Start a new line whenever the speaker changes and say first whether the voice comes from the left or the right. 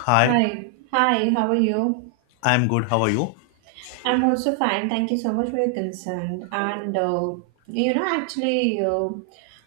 left: Hi,
right: Hi, hi, how are you?
left: I'm good. How are you?
right: I'm also fine. Thank you so much for your concern. And you know, actually,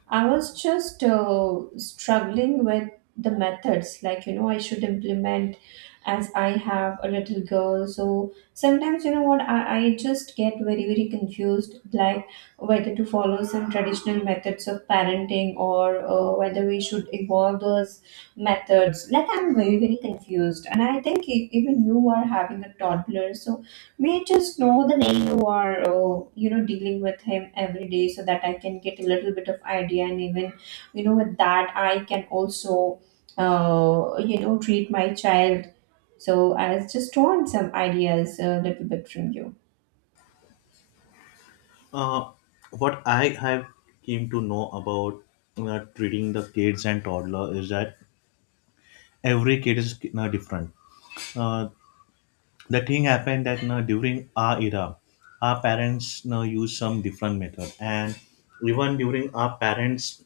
right: I was just struggling with the methods. Like you know, I should implement as I have a little girl. So sometimes you know what I just get very very confused, like whether to follow some traditional methods of parenting or whether we should evolve those methods. Like I'm very very confused, and I think even you are having a toddler, so. May just know the name you are, dealing with him every day, so that I can get a little bit of idea, and with that I can also, treat my child. So I was just want some ideas a little bit from you.
left: Uh, what I have came to know about treating the kids and toddler is that every kid is different. Uh, the thing happened that during our era, our parents used some different method, and even during our parents'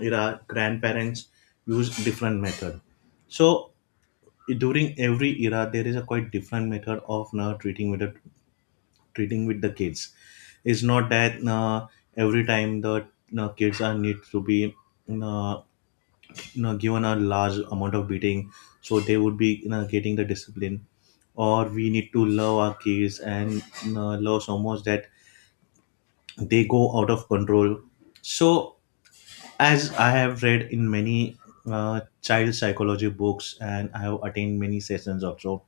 left: era, grandparents used different method. So during every era, there is a quite different method of treating with the kids. It's not that every time the kids are need to be uh, given a large amount of beating so they would be getting the discipline, or we need to love our kids and love so much that they go out of control. So as I have read in many child psychology books, and I have attained many sessions also,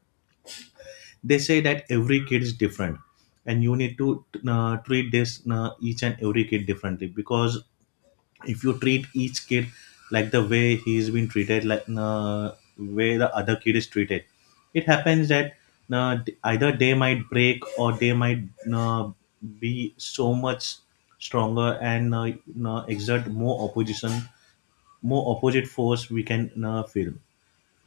left: they say that every kid is different, and you need to treat this each and every kid differently, because if you treat each kid like the way he's been treated, like way the other kid is treated, it happens that uh, either they might break or they might uh, be so much stronger and exert more opposition, more opposite force we can feel.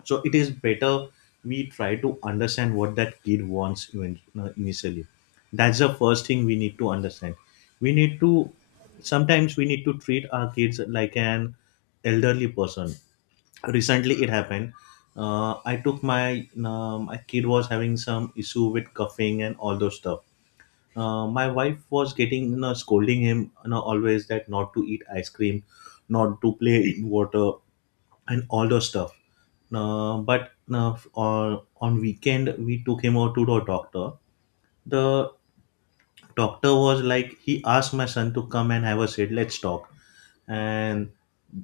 left: So it is better we try to understand what that kid wants, even initially. That's the first thing we need to understand. We need to, sometimes we need to treat our kids like an elderly person. Recently it happened, I took my, my kid was having some issue with coughing and all those stuff. My wife was getting, you know, scolding him, you know, always that not to eat ice cream, not to play in water and all those stuff. On weekend we took him out to the doctor. The doctor was like, he asked my son to come and have a sit. Let's talk. And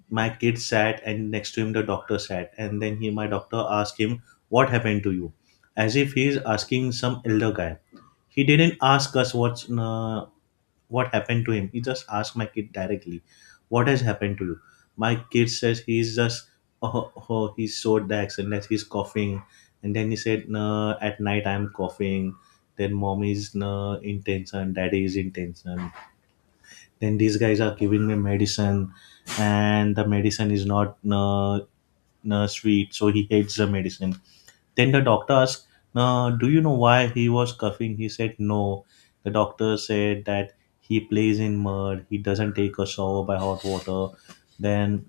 left: my kid sat, and next to him the doctor sat. And then he, my doctor, asked him, what happened to you, as if he's asking some elder guy. He didn't ask us what's what happened to him. He just asked my kid directly, what has happened to you? My kid says he's just, oh he showed the accident, that he's coughing. And then he said, no, at night I'm coughing. Then mom is, no, in tension, daddy is in tension. Then these guys are giving me medicine and the medicine is not, no, no sweet. So he hates the medicine. Then the doctor asked, do you know why he was coughing? He said, no. The doctor said that he plays in mud, he doesn't take a shower by hot water. Then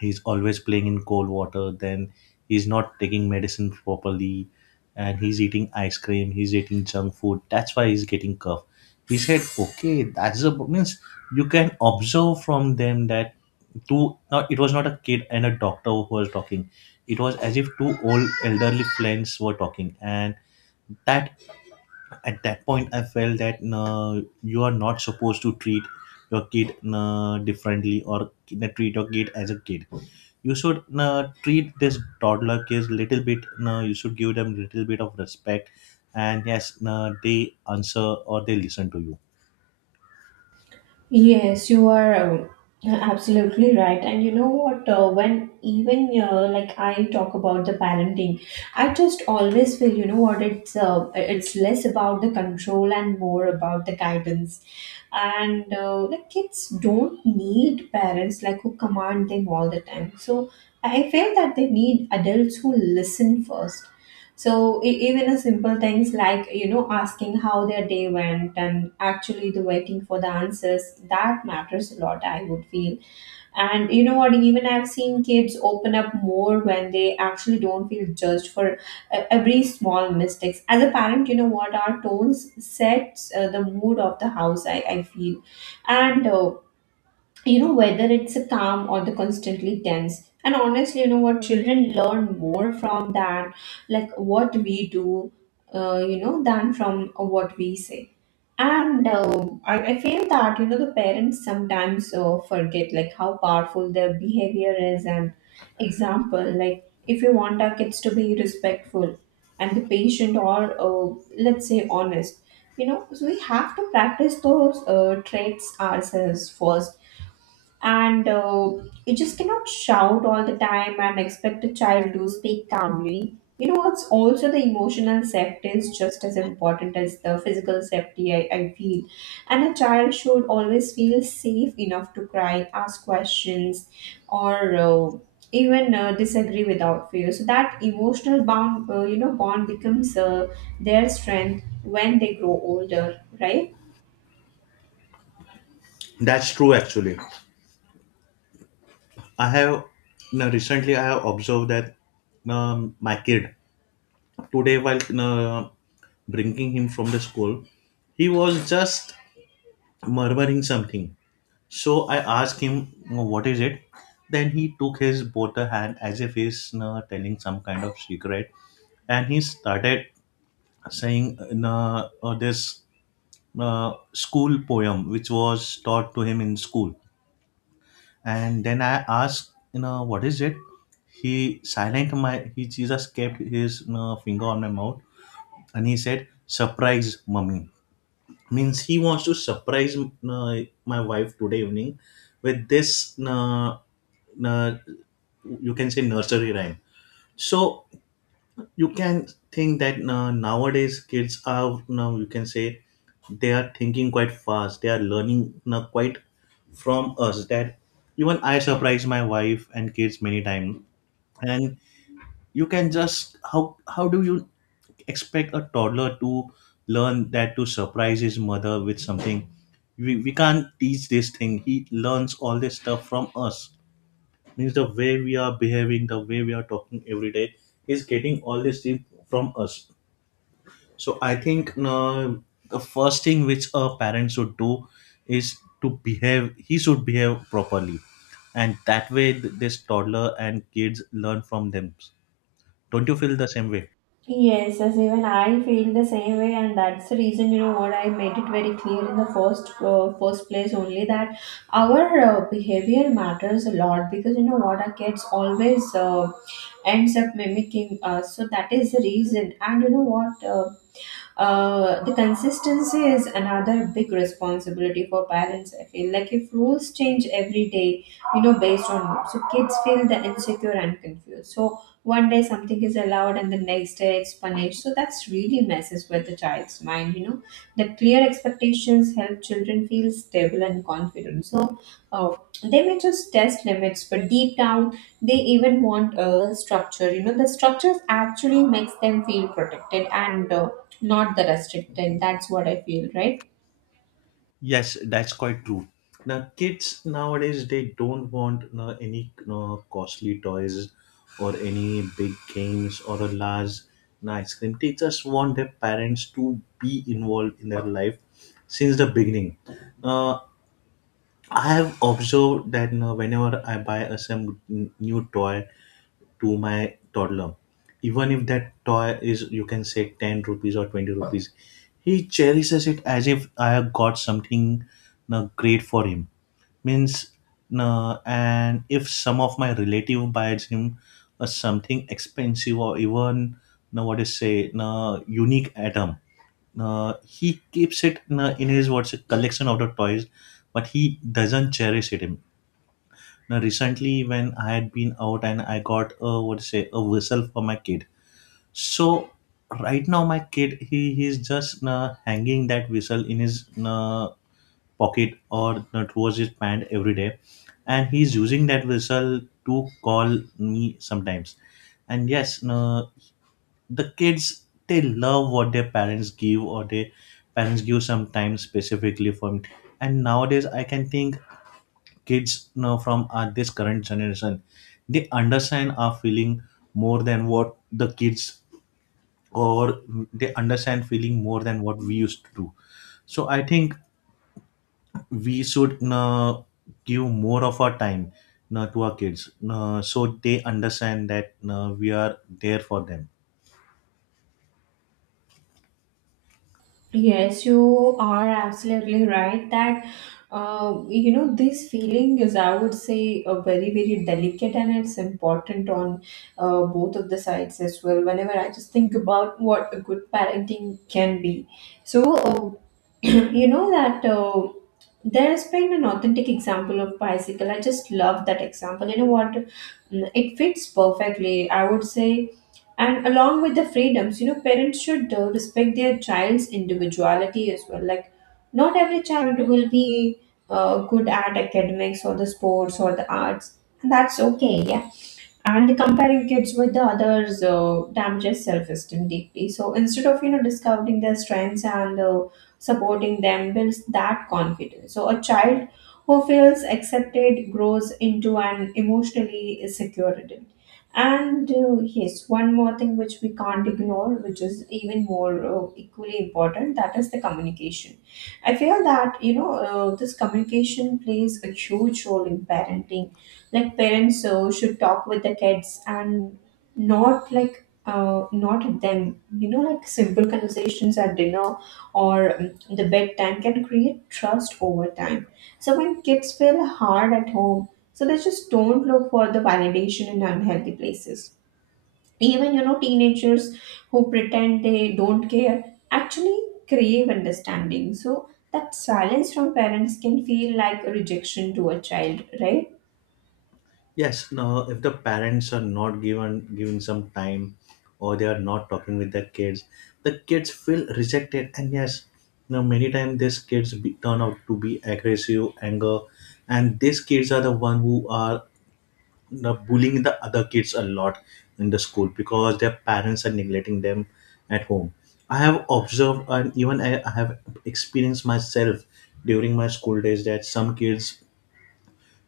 left: he's always playing in cold water, then he's not taking medicine properly, and he's eating ice cream, he's eating junk food. That's why he's getting cough. He said, okay, that's a means you can observe from them that two not, it was not a kid and a doctor who was talking, it was as if two old elderly friends were talking. And that, at that point I felt that, no, you are not supposed to treat your kid, no, differently, or, no, treat your kid as a kid. You should, no, treat this toddler kids little bit, no, you should give them little bit of respect, and yes, no, they answer or they listen to you.
right: Yes, you are absolutely right. And you know what? When even like I talk about the parenting, I just always feel you know what it's less about the control and more about the guidance. And like kids don't need parents like who command them all the time, so I feel that they need adults who listen first. So even a simple things like, you know, asking how their day went and actually the waiting for the answers, that matters a lot, I would feel. And you know what? Even I've seen kids open up more when they actually don't feel judged for every small mistakes. As a parent, you know what? Our tones sets the mood of the house, I feel, and you know, whether it's a calm or the constantly tense. And honestly, you know what? Children learn more from that, like what we do, than from what we say. And I feel that, you know, the parents sometimes forget like how powerful their behavior is and example. Like if you want our kids to be respectful and the patient or let's say honest, you know, so we have to practice those traits ourselves first, and you just cannot shout all the time and expect a child to speak calmly. You know, it's also the emotional safety is just as important as the physical safety, I feel. And a child should always feel safe enough to cry, ask questions, or even disagree without fear, so that emotional bond you know bond becomes their strength when they grow older, right?
left: That's true, actually. I have, no, recently I have observed that, my kid today while, no, bringing him from the school, he was just murmuring something. So I asked him, what is it? Then he took his both the hand as if he's telling some kind of secret, and he started saying this school poem which was taught to him in school. And then I asked, you know, what is it? He silent my, he just kept his finger on my mouth and he said, surprise mummy. Means he wants to surprise my wife today evening with this. Uh, you can say nursery rhyme. So you can think that nowadays kids are, now you can say they are thinking quite fast, they are learning now quite from us. That even I surprise my wife and kids many times, and you can just, how do you expect a toddler to learn that, to surprise his mother with something? We can't teach this thing. He learns all this stuff from us. Means the way we are behaving, the way we are talking every day, is getting all this thing from us. So I think the first thing which a parent should do is to behave, he should behave properly, and that way this toddler and kids learn from them. Don't you feel the same way?
right: Yes, as even I feel the same way, and that's the reason, you know what, I made it very clear in the first place only that our behavior matters a lot, because you know what, our kids always ends up mimicking us, so that is the reason. And you know what. The consistency is another big responsibility for parents. I feel like if rules change every day, you know, based on mood, so kids feel the insecure and confused. So one day something is allowed and the next day it's punished. So that's really messes with the child's mind. You know, the clear expectations help children feel stable and confident. So uh, they may just test limits, but deep down they even want a structure. You know, the structures actually makes them feel protected and not the restricted, that's what I feel, right?
left: Yes, that's quite true. Now, kids nowadays they don't want, no, any, no, costly toys or any big games or a large, no, ice cream. They just want their parents to be involved in their life since the beginning. Uh, I have observed that, no, whenever I buy a some new toy to my toddler, even if that toy is, you can say, 10 rupees or 20 rupees, he cherishes it as if I have got something great for him. Means and if some of my relative buys him something expensive, or even what is say unique item, he keeps it in his what's a collection of the toys, but he doesn't cherish it. Now, recently when I had been out, and I got a, what to say, a whistle for my kid. So right now my kid, he's just hanging that whistle in his uh, pocket, or towards his pant every day, and he's using that whistle to call me sometimes. And yes, the kids they love what their parents give, or their parents give sometimes specifically for me. And nowadays I can think kids now from this current generation, they understand our feeling more than what the kids, or they understand feeling more than what we used to do. So I think we should give more of our time to our kids, so they understand that we are there for them.
right: Yes, you are absolutely right that you know, this feeling is, I would say, a very very delicate, and it's important on both of the sides as well. Whenever I just think about what a good parenting can be, so uh, you know that there's been an authentic example of bicycle, I just love that example, you know what. Mm, it fits perfectly, I would say. And along with the freedoms, you know, parents should respect their child's individuality as well. Like not every child will be good at academics or the sports or the arts, and that's okay, yeah. And comparing kids with the others damages self-esteem deeply, so instead of, you know, discovering their strengths and supporting them builds that confidence. So a child who feels accepted grows into an emotionally secure adult. And yes, one more thing which we can't ignore, which is even more equally important, that is the communication. I feel that, you know, this communication plays a huge role in parenting. Like parents so should talk with the kids and not like not at them, you know, like simple conversations at dinner or the bedtime, can create trust over time. So when kids feel hard at home, so they just don't look for the validation in unhealthy places. Even, you know, teenagers who pretend they don't care actually crave understanding, so that silence from parents can feel like a rejection to a child, right?
left: Yes, now if the parents are not given some time, or they are not talking with their kids, the kids feel rejected. And yes, now many times these kids be, turn out to be aggressive, anger, and these kids are the one who are, you know, bullying the other kids a lot in the school, because their parents are neglecting them at home. I have observed, and even I have experienced myself during my school days that some kids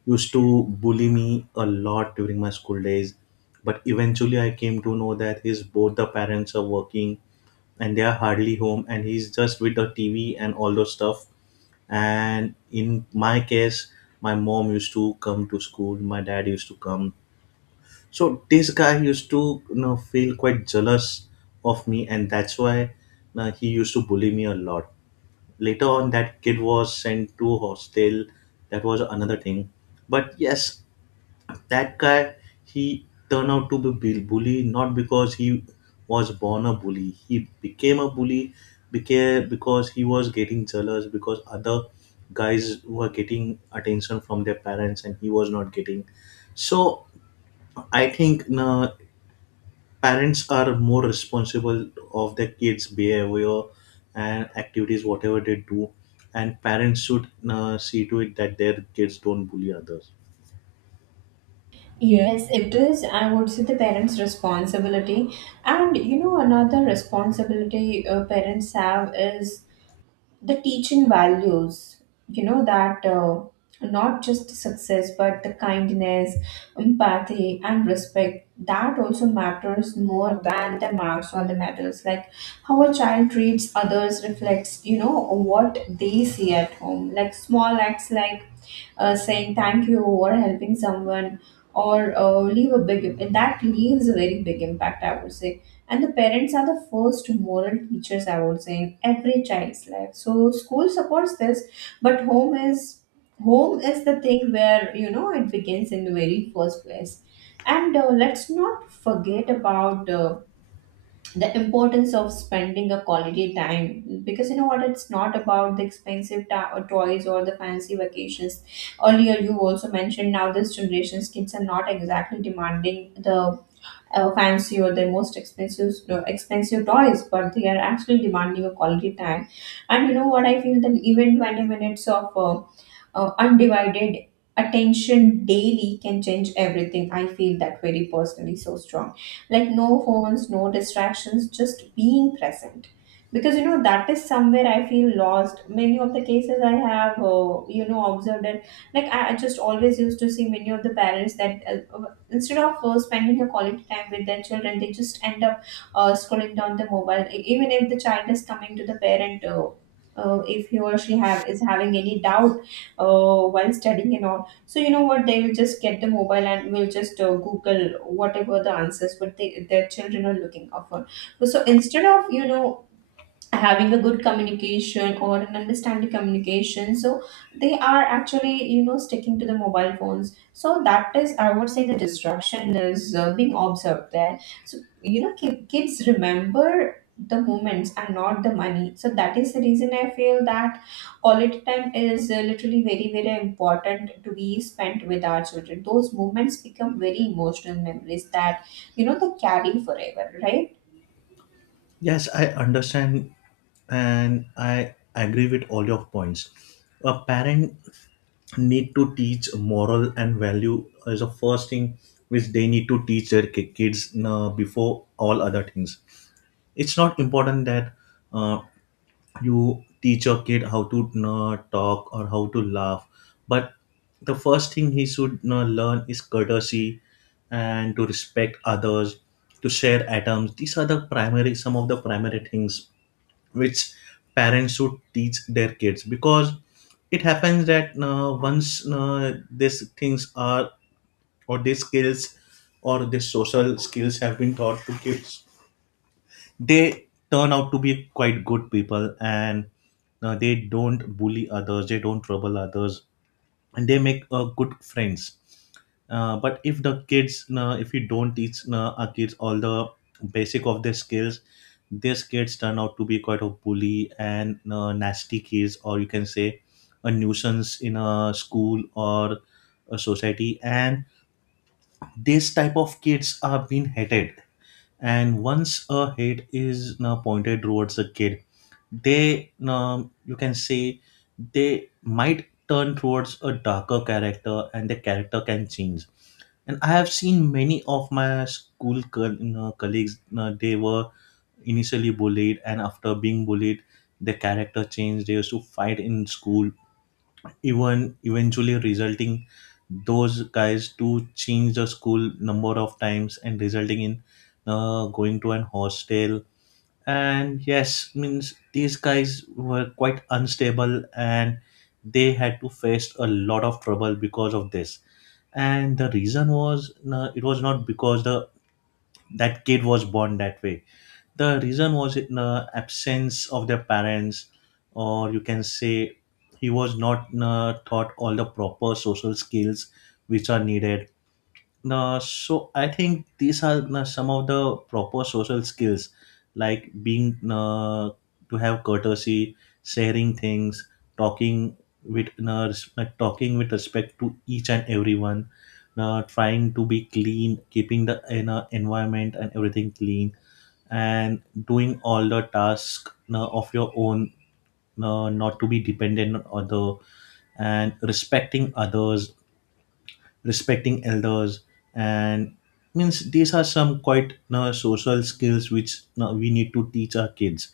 left: used to bully me a lot during my school days. But eventually, I came to know that his both the parents are working and they are hardly home, and he's just with the TV and all those stuff. And in my case, my mom used to come to school, my dad used to come. So this guy used to, you know, feel quite jealous of me, and that's why he used to bully me a lot. Later on, that kid was sent to hostel. That was another thing, but yes, that guy, he turned out to be bully, not because he was born a bully, he became a bully because he was getting jealous, because other guys were getting attention from their parents and he was not getting. So I think parents are more responsible of their kids behavior and activities, whatever they do, and parents should see to it that their kids don't bully others.
right: Yes, it is. I would say the parents' responsibility. And you know, another responsibility parents have is the teaching values, you know, that not just success, but the kindness, empathy, and respect. That also matters more than the marks or the medals. Like how a child treats others reflects, you know, what they see at home. Like small acts like saying thank you or helping someone or leave a big im- that leaves a very big impact, I would say. And the parents are the first moral teachers, I would say, in every child's life. So school supports this, but home is the thing where, you know, it begins in the very first place. And let's not forget about the importance of spending a quality time, because you know what, it's not about the or toys or the fancy vacations. Earlier you also mentioned now this generation's kids are not exactly demanding the fancy or the most expensive, no, expensive toys, but they are actually demanding a quality time. And you know what, I feel that even 20 minutes of undivided attention daily can change everything, I feel that very personally so strong. Like no phones, no distractions, just being present, because you know that is somewhere I feel lost many of the cases I have, observed it. Like I just always used to see many of the parents that instead of spending a quality time with their children, they just end up scrolling down the mobile. Even if the child is coming to the parent, if he or she have is having any doubt while studying and all. So you know what? They will just get the mobile and will just Google whatever the answers what their children are looking up for. So instead of, you know, having a good communication or an understanding communication, so they are actually, you know, sticking to the mobile phones, so that is, I would say, the distraction is being observed there. So you know, kids remember the moments and not the money. So that is the reason I feel that quality time is literally very very important to be spent with our children. Those moments become very emotional memories that, you know, they carry forever, right?
left: Yes, I understand and I agree with all your points. A parent need to teach moral and value is the first thing which they need to teach their kids before all other things. It's not important that uh, you teach your kid how to talk or how to laugh, but the first thing he should learn is courtesy and to respect others, to share atoms. These are the primary, some of the primary things which parents should teach their kids, because it happens that once these things are, or these skills, or these social skills have been taught to kids, they turn out to be quite good people, and they don't bully others, they don't trouble others, and they make good friends. But if the kids, if we don't teach our kids all the basic of their skills, these kids turn out to be quite a bully and nasty kids, or you can say a nuisance in a school or a society. And this type of kids are being hated, and once a hate is you pointed towards a kid, they you you can say they might turn towards a darker character, and the character can change. And I have seen many of my school co- you colleagues you they were initially bullied, and after being bullied their character changed. They used to fight in school, even eventually resulting those guys to change the school number of times, and resulting in going to an hostel. And yes, means these guys were quite unstable, and they had to face a lot of trouble because of this. And the reason was no, it was not because the that kid was born that way. The reason was in the absence of their parents, or you can say he was not taught all the proper social skills which are needed. So I think these are some of the proper social skills, like being to have courtesy, sharing things, talking with respect, talking with respect to each and everyone, trying to be clean, keeping the environment and everything clean, and doing all the tasks of your own, not to be dependent on other, and respecting others, respecting elders, and means these are some quite, you know, social skills which, you know, we need to teach our kids.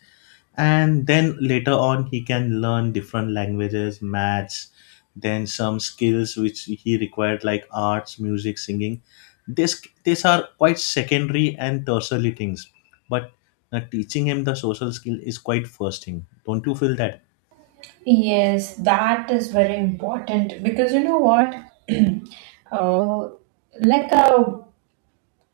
left: And then later on he can learn different languages, maths, then some skills which he required like arts, music, singing. This these are quite secondary and tertiary things, but teaching him the social skill is quite first thing. Don't you feel that?
right: Yes, that is very important because you know what? Uh, like uh,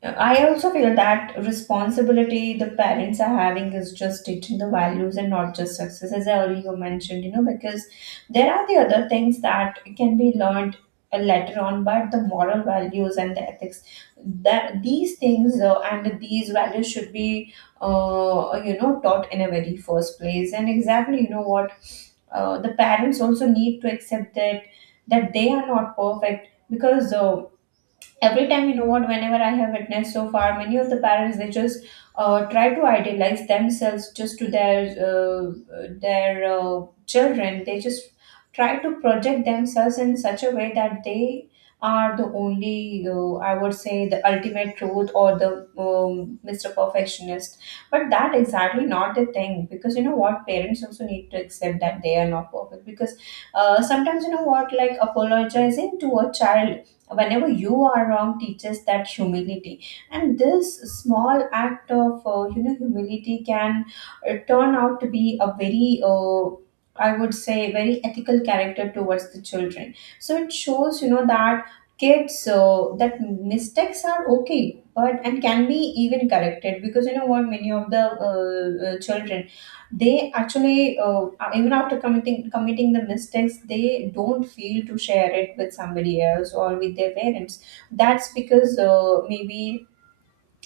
right: I also feel that responsibility the parents are having is just teaching the values and not just success, as I already mentioned, you know, because there are the other things that can be learned later on, but the moral values and the ethics, that these things and these values should be, taught in a very first place. And exactly, you know what? The parents also need to accept that they are not perfect because every time you know what whenever I have witnessed so far, many of the parents, they just try to idealize themselves just to their uh, their uh, children. They just try to project themselves in such a way that they are the only, I would say, the ultimate truth or the um, Mr. Perfectionist. But that exactly not the thing, because you know what, parents also need to accept that they are not perfect, because sometimes, you know what, like, apologizing to a child whenever you are wrong teaches that humility. And this small act of humility can turn out to be a very, I would say, very ethical character towards the children. So it shows, you know, that kids, that mistakes are okay but and can be even corrected, because you know what, many of the children, they actually, even after committing the mistakes, they don't feel to share it with somebody else or with their parents. That's because maybe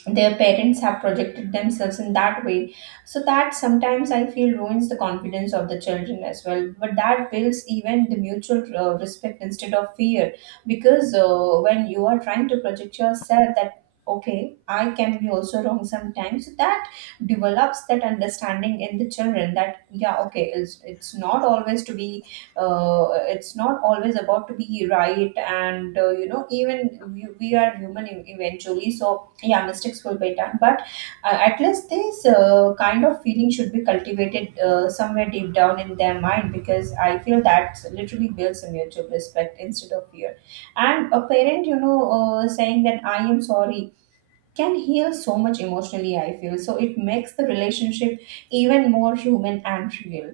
right: their parents have projected themselves in that way, so that sometimes I feel ruins the confidence of the children as well. But that builds even the mutual respect instead of fear, because when you are trying to project yourself that okay, I can be also wrong sometimes, that develops that understanding in the children that, yeah, okay, it's not always to be, uh, it's not always about to be right. And even we are human eventually. So yeah, mistakes will be done, but at least this kind of feeling should be cultivated somewhere deep down in their mind, because I feel that literally builds a mutual respect instead of fear. And a parent, you know, saying that I am sorry can heal so much emotionally, I feel. So it makes the relationship even more human and real.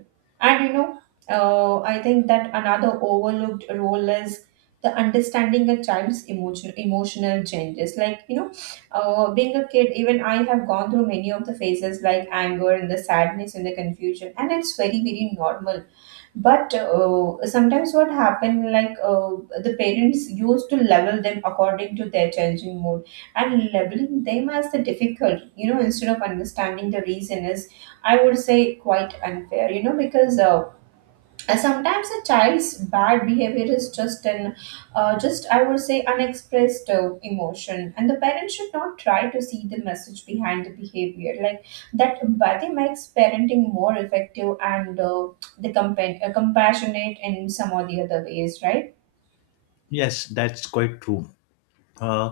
right: And you know, I think that another overlooked role is the understanding a child's emotional changes. Like, you know, being a kid, even I have gone through many of the phases like anger and the sadness and the confusion, and it's very, very normal. But sometimes what happened, like, the parents used to level them according to their changing mood and labeling them as the difficult, you know, instead of understanding the reason, is, I would say, quite unfair. You know, because and sometimes a child's bad behavior is just an, just, I would say, unexpressed emotion, and the parents should not try to see the message behind the behavior. Like, that empathy makes parenting more effective and the compassionate in some or the other ways, right?
left: Yes, that's quite true. uh,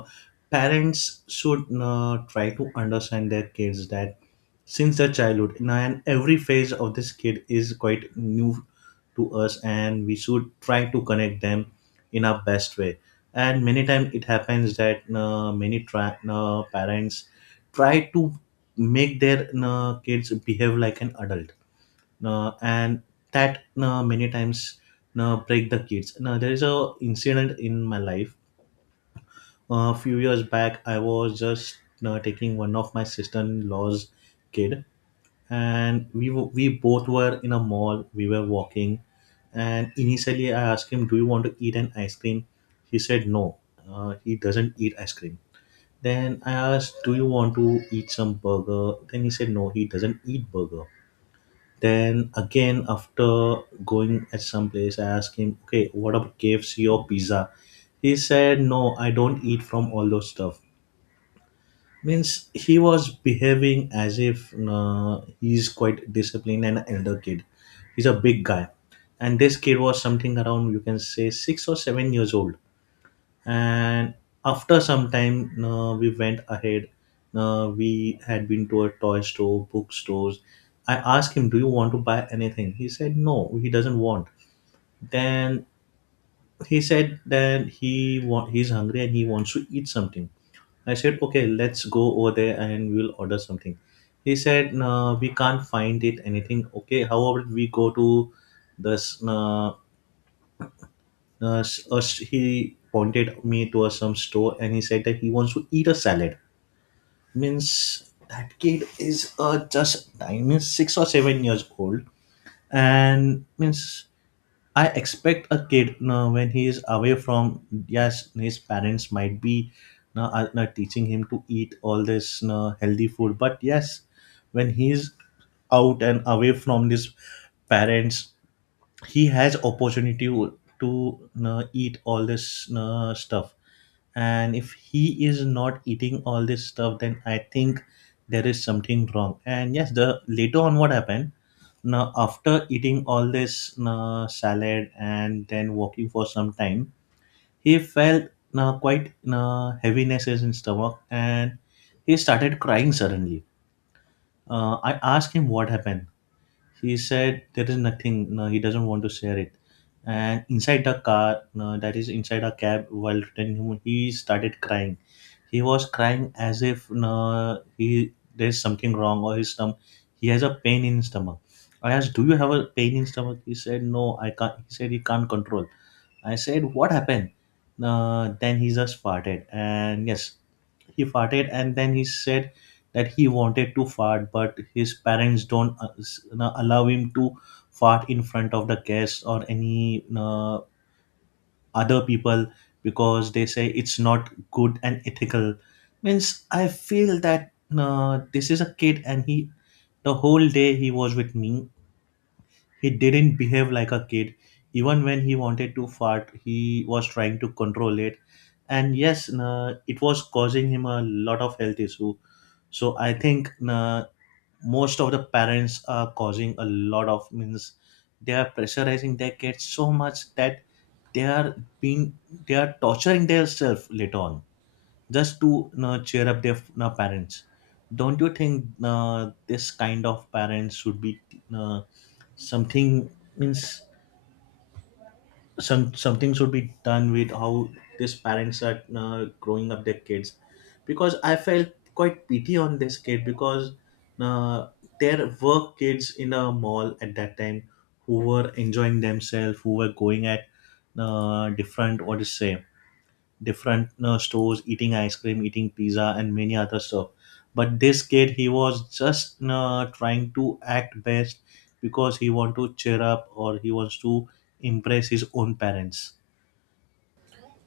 left: Parents should try to understand their kids, that since their childhood now, and every phase of this kid is quite new to us, and we should try to connect them in our best way. And many times it happens that many parents try to make their kids behave like an adult, and that many times break the kids. Now there is a incident in my life. A few years back I was just taking one of my sister-in-law's kid, and we both were in a mall, we were walking. And initially I asked him, do you want to eat an ice cream? He said no, he doesn't eat ice cream. Then I asked, do you want to eat some burger? Then he said no, he doesn't eat burger. Then again after going at some place I asked him, okay, what about KFC or pizza? He said, no, I don't eat from all those stuff. Means he was behaving as if he's quite disciplined and elder kid. He's a big guy, and this kid was something around you can say 6 or 7 years old. And after some time, we went ahead. We had been to a toy store, bookstores. I asked him, "Do you want to buy anything?" He said, "No, he doesn't want." Then he said that he's hungry and he wants to eat something. I said, okay, let's go over there and we'll order something. He said, no, we can't find it, anything. Okay, however, we go to this, he pointed me to a, some store, and he said that he wants to eat a salad. Means that kid is just, I mean, 6 or 7 years old. And means I expect a kid now when he is away from, yes, his parents might be now are not teaching him to eat all this now healthy food, but yes, when he is out and away from his parents, he has opportunity to eat all this stuff. And if he is not eating all this stuff, then I think there is something wrong. And yes, the later on what happened, now after eating all this salad and then walking for some time, he felt quite heaviness in his stomach, and he started crying suddenly. I asked him what happened. He said there is nothing, no, he doesn't want to share it. And inside the car, no, that is inside a cab while returning, he started crying. He was crying as if no, he there's something wrong or his stomach, he has a pain in his stomach. I asked, do you have a pain in stomach? He said no, I can't, he said he can't control. I said, what happened? Then he just farted. And yes, he farted. And then he said that he wanted to fart, but his parents don't s- you allow him to fart in front of the guests or any other people, because they say it's not good and ethical. Means I feel that this is a kid, and he the whole day he was with me, he didn't behave like a kid. Even when he wanted to fart, he was trying to control it. And yes, nah, it was causing him a lot of health issue. So I think nah, most of the parents are causing a lot of means they are pressurizing their kids so much that they are being they are torturing themselves later on, just to you cheer up their you parents. Don't you think this kind of parents should be uh, something, means some something should be done with how these parents are growing up their kids? Because I felt quite pity on this kid, because uh, there were kids in a mall at that time who were enjoying themselves, who were going at different, what to say, different stores, eating ice cream, eating pizza, and many other stuff. But this kid, he was just trying to act best, because he want to cheer up, or he wants to impress his own parents.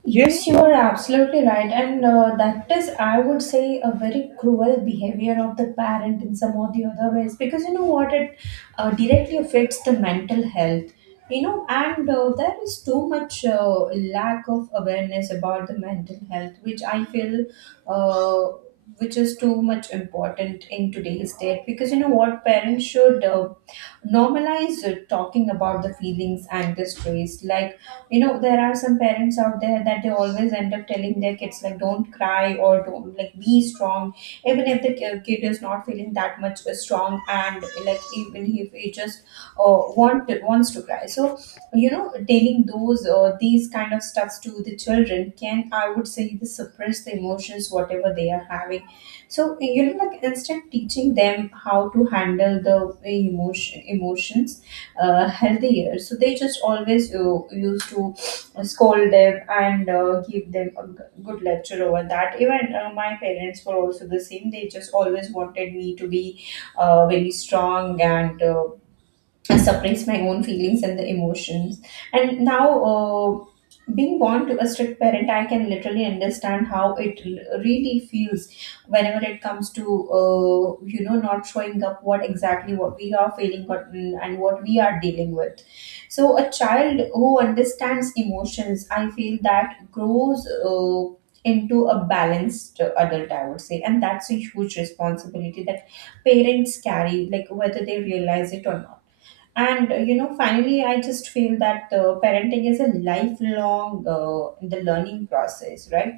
right: Yes, you are absolutely right. And that is, I would say, a very cruel behavior of the parent in some or the other ways, because you know what, it directly affects the mental health, you know. And there is too much lack of awareness about the mental health, which I feel, uh, which is too much important in today's date, because you know what, parents should normalize talking about the feelings and the stress. Like, you know, there are some parents out there that they always end up telling their kids like, don't cry, or don't, like, be strong, even if the kid is not feeling that much strong, and like, even if he just wants to cry. So you know, telling those, these kind of stuffs to the children can, I would say, the suppress the emotions whatever they are having. So you know, like, instead teaching them how to handle the emotions healthier, so they just always used to scold them and give them a good lecture over that. Even my parents were also the same. They just always wanted me to be very strong, and I suppress my own feelings and the emotions. And now, being born to a strict parent, I can literally understand how it really feels whenever it comes to, you know, not showing up what exactly what we are feeling, or and what we are dealing with. So, a child who understands emotions, I feel that grows Uh, into a balanced adult, I would say. And that's a huge responsibility that parents carry, like whether they realize it or not. And you know, finally, I just feel that parenting is a lifelong the learning process, right?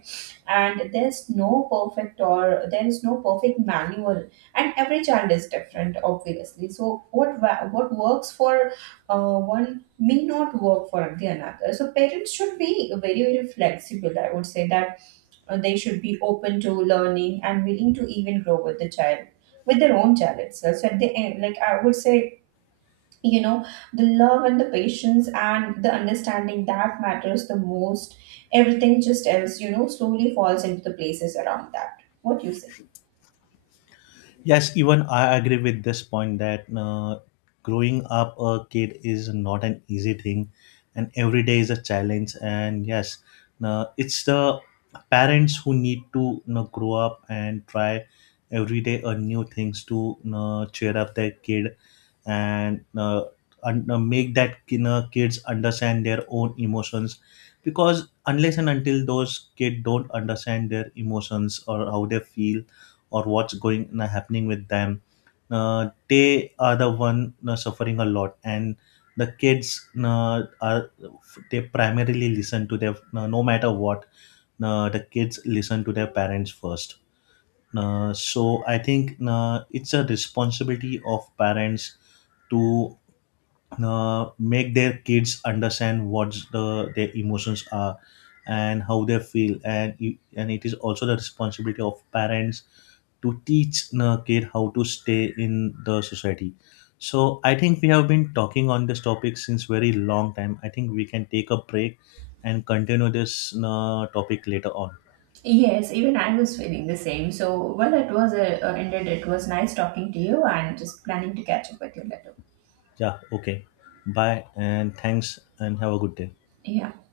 right: And there's no perfect, or there is no perfect manual, and every child is different, obviously. So what what works for one may not work for the another. So parents should be very, very flexible, I would say. That they should be open to learning and willing to even grow with the child, with their own child itself. So at the end, like, I would say, you know, the love and the patience and the understanding, that matters the most. Everything just else, you know, slowly falls into the places around that, what you say.
left: Yes, even I agree with this point that growing up a kid is not an easy thing, and every day is a challenge. And yes, it's the parents who need to, you know, grow up and try every day a new things to, you know, cheer up their kid, and make that, you know, kids understand their own emotions. Because unless and until those kids don't understand their emotions, or how they feel, or what's going happening with them, they are the one suffering a lot. And the kids are they primarily listen to their no matter what, the kids listen to their parents first. So I think it's a responsibility of parents to make their kids understand what the their emotions are, and how they feel and you, and it is also the responsibility of parents to teach the kid how to stay in the society. So I think we have been talking on this topic since very long time. I think we can take a break and continue this topic later on.
right: Yes, even I was feeling the same. So, well, it was ended. It was nice talking to you, and just planning to catch up with you later.
left: Yeah, okay, bye, and thanks, and have a good day.
right: Yeah.